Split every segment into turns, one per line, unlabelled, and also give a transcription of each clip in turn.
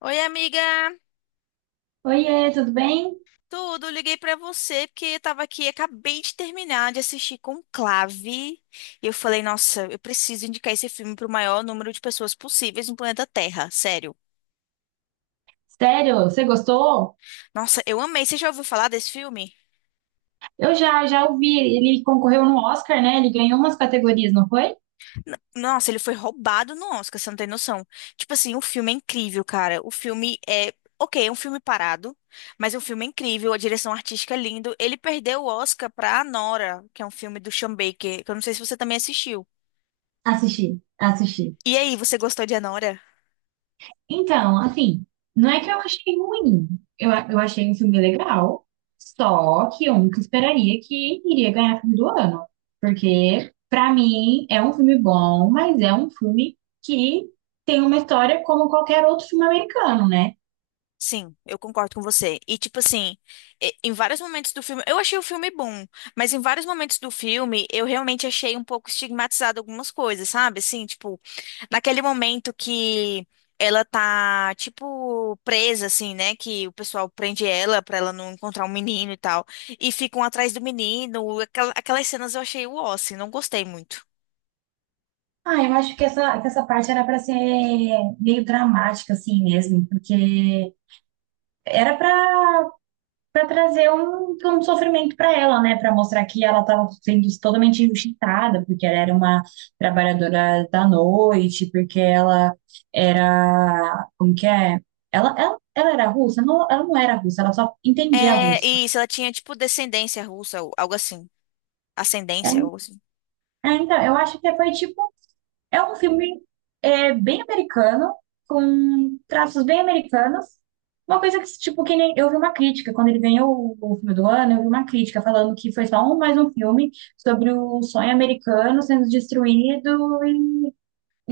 Oi, amiga.
Oiê, tudo bem?
Tudo, liguei pra você porque eu tava aqui, acabei de terminar de assistir Conclave e eu falei, nossa, eu preciso indicar esse filme pro maior número de pessoas possíveis no planeta Terra, sério.
Sério, você gostou?
Nossa, eu amei. Você já ouviu falar desse filme?
Eu já ouvi, ele concorreu no Oscar, né? Ele ganhou umas categorias, não foi?
Nossa, ele foi roubado no Oscar, você não tem noção. Tipo assim, o filme é incrível, cara. O filme é, ok, é um filme parado, mas é um filme incrível, a direção artística é lindo. Ele perdeu o Oscar pra Nora, que é um filme do Sean Baker, que eu não sei se você também assistiu.
Assisti, assisti.
E aí, você gostou de Anora?
Então, assim, não é que eu achei ruim. Eu achei um filme legal, só que eu nunca esperaria que iria ganhar filme do ano. Porque, pra mim, é um filme bom, mas é um filme que tem uma história como qualquer outro filme americano, né?
Sim, eu concordo com você. E tipo assim, em vários momentos do filme, eu achei o filme bom, mas em vários momentos do filme, eu realmente achei um pouco estigmatizado algumas coisas, sabe? Assim, tipo, naquele momento que ela tá tipo presa assim, né, que o pessoal prende ela pra ela não encontrar um menino e tal, e ficam atrás do menino, aquelas cenas eu achei o assim, não gostei muito.
Ah, eu acho que que essa parte era para ser meio dramática, assim mesmo, porque era para trazer um sofrimento para ela, né? Para mostrar que ela estava sendo totalmente injustiçada, porque ela era uma trabalhadora da noite, porque ela era. Como que é? Ela era russa? Não, ela não era russa, ela só entendia
É,
russo.
e isso, ela tinha tipo descendência russa, ou algo assim,
É,
ascendência, algo assim.
então, eu acho que foi tipo é um filme é, bem americano, com traços bem americanos. Uma coisa que, tipo, que nem eu vi uma crítica, quando ele ganhou o filme do ano, eu vi uma crítica falando que foi só um, mais um filme sobre o sonho americano sendo destruído,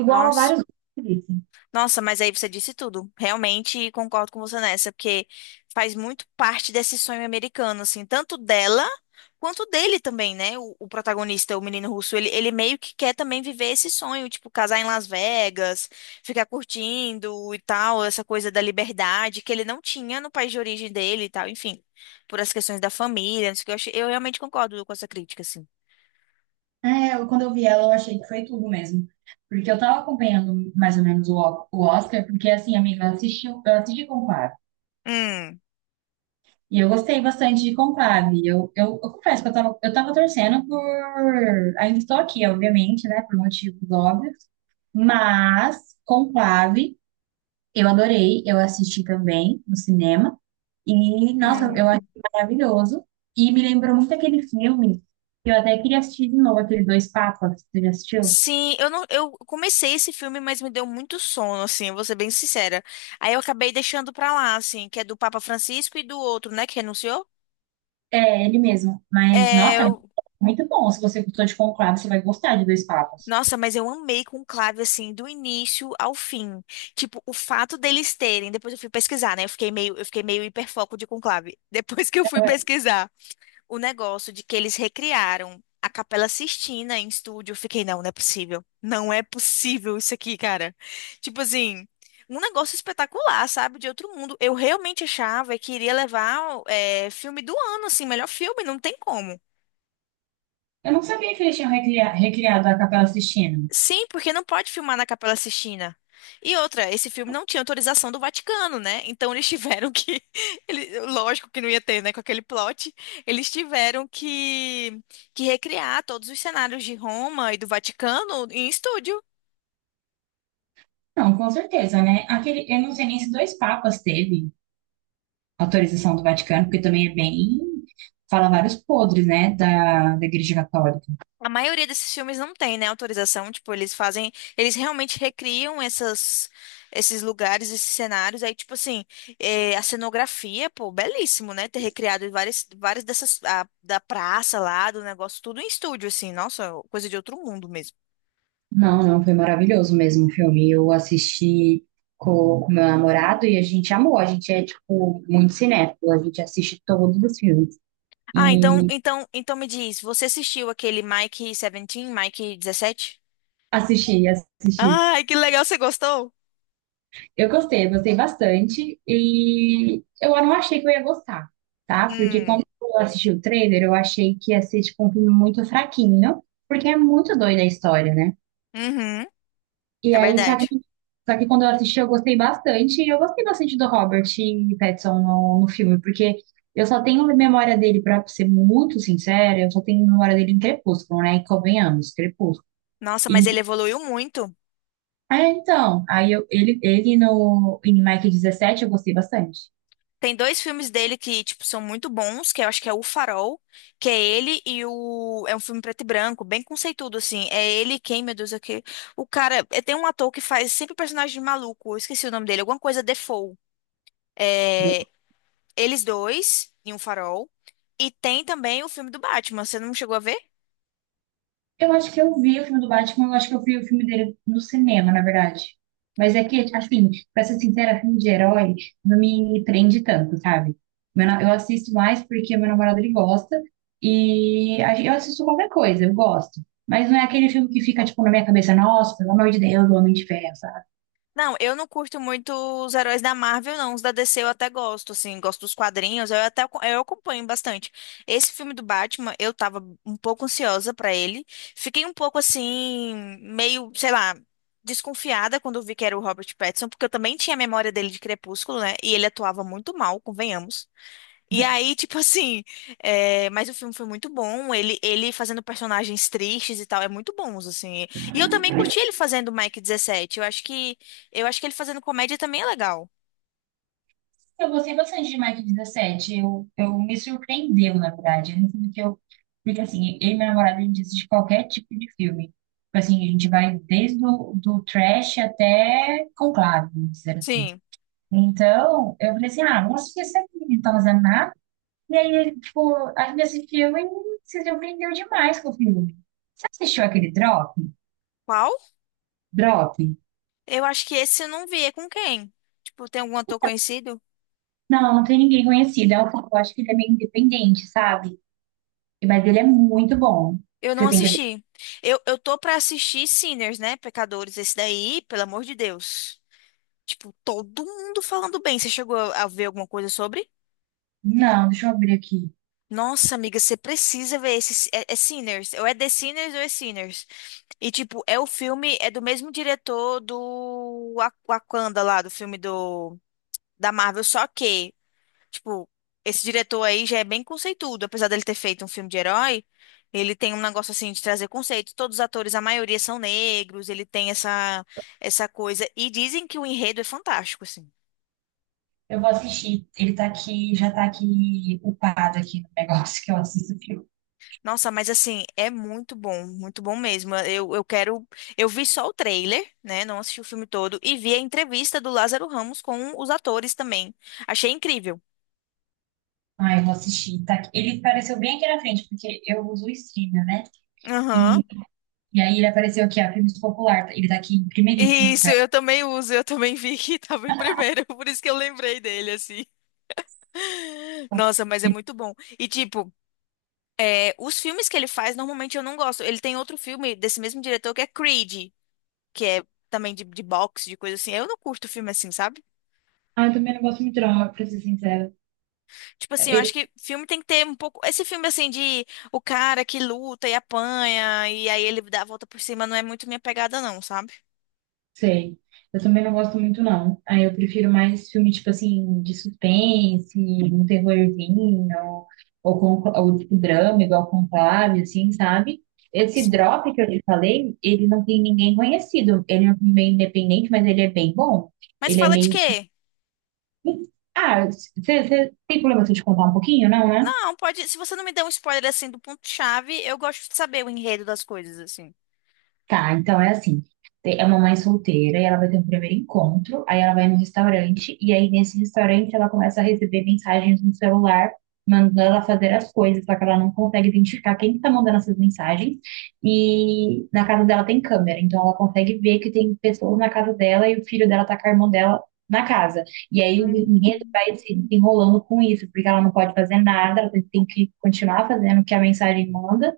igual a
Nossa.
vários outros.
Nossa, mas aí você disse tudo. Realmente concordo com você nessa, porque faz muito parte desse sonho americano, assim, tanto dela quanto dele também, né? O protagonista, o menino russo, ele meio que quer também viver esse sonho, tipo, casar em Las Vegas, ficar curtindo e tal, essa coisa da liberdade que ele não tinha no país de origem dele e tal, enfim, por as questões da família, não sei o que, eu, achei- eu realmente concordo com essa crítica, assim.
Quando eu vi ela, eu achei que foi tudo mesmo. Porque eu tava acompanhando mais ou menos o Oscar, porque assim, amiga, eu assisti com o.
Hum.
E eu gostei bastante de Conclave. Eu confesso que eu tava torcendo por. Ainda estou aqui, obviamente, né? Por motivos óbvios. Mas Conclave, eu adorei. Eu assisti também no cinema. E, nossa, eu achei
Hum.
maravilhoso. E me lembrou muito aquele filme que eu até queria assistir de novo, aquele Dois Papas. Você já assistiu?
Sim, eu não, eu comecei esse filme, mas me deu muito sono, assim, eu vou ser bem sincera. Aí eu acabei deixando pra lá, assim, que é do Papa Francisco e do outro, né, que renunciou.
É, ele mesmo. Mas,
É,
nossa, é muito bom. Se você gostou de Conclave, você vai gostar de Dois Papas.
nossa, mas eu amei com Conclave, assim, do início ao fim. Tipo, o fato deles terem, depois eu fui pesquisar, né? Eu fiquei meio hiperfoco de Conclave. Depois que eu fui pesquisar o negócio de que eles recriaram a Capela Sistina em estúdio. Eu fiquei, não, não é possível. Não é possível isso aqui, cara. Tipo assim, um negócio espetacular, sabe? De outro mundo. Eu realmente achava que iria levar é, filme do ano, assim, melhor filme, não tem como.
Eu não sabia que eles tinham recriado a Capela Sistina.
Sim, porque não pode filmar na Capela Sistina. E outra, esse filme não tinha autorização do Vaticano, né? Então eles tiveram que. Lógico que não ia ter, né? Com aquele plot. Eles tiveram que, recriar todos os cenários de Roma e do Vaticano em estúdio.
Não, com certeza, né? Aquele, eu não sei nem se Dois Papas teve autorização do Vaticano, porque também é bem, fala vários podres, né, da Igreja Católica.
A maioria desses filmes não tem, né, autorização, tipo, eles fazem, eles realmente recriam essas, esses lugares, esses cenários, aí, tipo assim, a cenografia, pô, belíssimo, né, ter recriado várias, várias dessas, da praça lá, do negócio, tudo em estúdio, assim, nossa, coisa de outro mundo mesmo.
Não, não, foi maravilhoso mesmo o filme. Eu assisti com o meu namorado e a gente amou. A gente é, tipo, muito cinéfilo. A gente assiste todos os filmes.
Ah, então,
E
então, então me diz, você assistiu aquele Mike 17, Mike 17.
assisti, assisti.
Ai, que legal, você gostou?
Eu gostei bastante. E eu não achei que eu ia gostar, tá? Porque
Hum.
quando eu assisti o trailer, eu achei que ia ser, tipo, um filme muito fraquinho, porque é muito doida a história, né?
Uhum,
E
é
aí, só que,
verdade.
só que quando eu assisti, eu gostei bastante. E eu gostei bastante do Robert Pattinson no filme, porque eu só tenho memória dele, pra ser muito sincera, eu só tenho memória dele em Crepúsculo, né? E convenhamos, Crepúsculo.
Nossa, mas
E-
ele evoluiu muito.
ele no, em Mike 17 eu gostei bastante.
Tem dois filmes dele que, tipo, são muito bons, que eu acho que é O Farol, que é ele e o... É um filme preto e branco, bem conceituado, assim. É ele quem, meu Deus, é o cara... é, tem um ator que faz sempre personagem maluco, eu esqueci o nome dele, alguma coisa Defoe. É... Eles dois em Um Farol. E tem também o filme do Batman, você não chegou a ver?
Eu acho que eu vi o filme do Batman, eu acho que eu vi o filme dele no cinema, na verdade. Mas é que, assim, pra ser sincera, filme de herói não me prende tanto, sabe? Eu assisto mais porque meu namorado ele gosta e eu assisto qualquer coisa, eu gosto. Mas não é aquele filme que fica, tipo, na minha cabeça, nossa, pelo amor de Deus, o Homem de Ferro, sabe?
Não, eu não curto muito os heróis da Marvel, não. Os da DC eu até gosto, assim, gosto dos quadrinhos, eu até aco- eu acompanho bastante. Esse filme do Batman, eu tava um pouco ansiosa pra ele. Fiquei um pouco assim, meio, sei lá, desconfiada quando vi que era o Robert Pattinson, porque eu também tinha a memória dele de Crepúsculo, né? E ele atuava muito mal, convenhamos. E aí, tipo assim, é, mas o filme foi muito bom. Ele fazendo personagens tristes e tal, é muito bons assim. E eu também curti ele fazendo o Mike 17. Eu acho que, ele fazendo comédia também é legal.
Eu gostei bastante de Mike 17. Eu me surpreendeu, na verdade. Eu não que eu. Porque assim, eu e meu namorado, a gente assiste qualquer tipo de filme. Tipo assim, a gente vai desde o do trash até Conclave, vamos dizer assim.
Sim.
Então, eu falei assim, ah, vamos assistir esse aqui, não tá fazendo nada. E aí, tipo, a gente assistiu e se surpreendeu demais com o filme. Você assistiu aquele Drop?
Qual?
Drop?
Eu acho que esse eu não vi. É com quem? Tipo, tem algum ator conhecido?
Não, não tem ninguém conhecido. É um, eu acho que ele é meio independente, sabe? Mas ele é muito bom.
Eu não
Você tem que.
assisti. Eu tô pra assistir Sinners, né? Pecadores, esse daí, pelo amor de Deus. Tipo, todo mundo falando bem. Você chegou a ver alguma coisa sobre?
Não, deixa eu abrir aqui.
Nossa, amiga, você precisa ver esse. É, é Sinners. Ou é The Sinners ou é Sinners. E, tipo, é o filme. É do mesmo diretor do Wakanda lá, do filme do, da Marvel. Só que, tipo, esse diretor aí já é bem conceituado. Apesar dele ter feito um filme de herói, ele tem um negócio assim de trazer conceito. Todos os atores, a maioria são negros. Ele tem essa coisa. E dizem que o enredo é fantástico, assim.
Eu vou assistir. Ele tá aqui, já tá aqui upado aqui no negócio que eu assisto o filme.
Nossa, mas assim, é muito bom mesmo. Eu quero. Eu vi só o trailer, né? Não assisti o filme todo. E vi a entrevista do Lázaro Ramos com os atores também. Achei incrível.
Ah, eu vou assistir. Tá aqui. Ele apareceu bem aqui na frente, porque eu uso o streamer, né? E,
Aham.
e aí ele apareceu aqui, ó, filmes popular. Ele tá aqui em primeiríssimo
Isso,
lugar.
eu também uso. Eu também vi que tava em primeiro. Por isso que eu lembrei dele, assim. Nossa, mas é muito bom. E tipo, é, os filmes que ele faz, normalmente eu não gosto. Ele tem outro filme desse mesmo diretor que é Creed, que é também de boxe, de coisa assim. Eu não curto filme assim, sabe?
Ah, eu também não gosto muito, não, pra ser sincera.
Tipo assim, eu acho que filme tem que ter um pouco. Esse filme, assim, de o cara que luta e apanha, e aí ele dá a volta por cima, não é muito minha pegada, não, sabe?
Sei. Eu também não gosto muito, não. Aí eu prefiro mais filme, tipo assim, de suspense, um terrorzinho, ou tipo drama, igual Conclave, assim, sabe? Esse
Sim.
Drop que eu te falei, ele não tem ninguém conhecido. Ele é meio independente, mas ele é bem bom.
Mas
Ele é
fala de
meio.
quê?
Ah, você tem problema se eu te contar um pouquinho, não, né?
Não, pode. Se você não me der um spoiler, assim, do ponto-chave, eu gosto de saber o enredo das coisas, assim.
Tá, então é assim. É uma mãe solteira e ela vai ter um primeiro encontro, aí ela vai num restaurante e aí nesse restaurante ela começa a receber mensagens no celular mandando ela fazer as coisas, só que ela não consegue identificar quem está mandando essas mensagens. E na casa dela tem câmera, então ela consegue ver que tem pessoas na casa dela e o filho dela tá com a irmã dela na casa. E aí o enredo
Hum.
vai se desenrolando com isso, porque ela não pode fazer nada, ela tem que continuar fazendo o que a mensagem manda.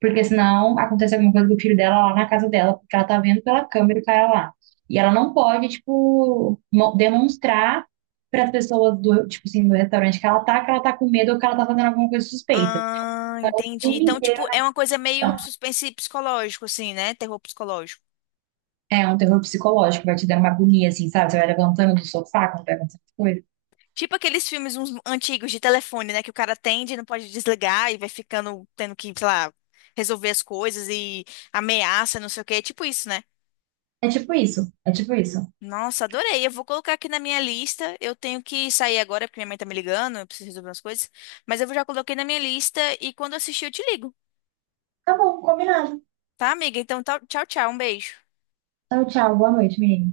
Porque senão acontece alguma coisa com o filho dela lá na casa dela, porque ela tá vendo pela câmera o cara lá. E ela não pode, tipo, demonstrar para as pessoas do, tipo assim, do restaurante que ela tá com medo ou que ela tá fazendo alguma coisa suspeita.
Ah,
O
entendi.
filme
Então, tipo,
inteiro né?
é uma coisa meio suspense psicológico, assim, né? Terror psicológico.
É um terror psicológico, vai te dando uma agonia, assim, sabe? Você vai levantando do sofá quando vai acontecendo coisa.
Tipo aqueles filmes uns antigos de telefone, né? Que o cara atende e não pode desligar e vai ficando tendo que, sei lá, resolver as coisas e ameaça, não sei o quê. É tipo isso, né?
É tipo isso, é tipo isso.
Nossa, adorei. Eu vou colocar aqui na minha lista. Eu tenho que sair agora porque minha mãe tá me ligando, eu preciso resolver umas coisas. Mas eu já coloquei na minha lista e quando eu assistir eu te ligo,
Tá bom, combinado.
tá, amiga? Então, tchau, tchau. Um beijo.
Então, tchau, boa noite, menina.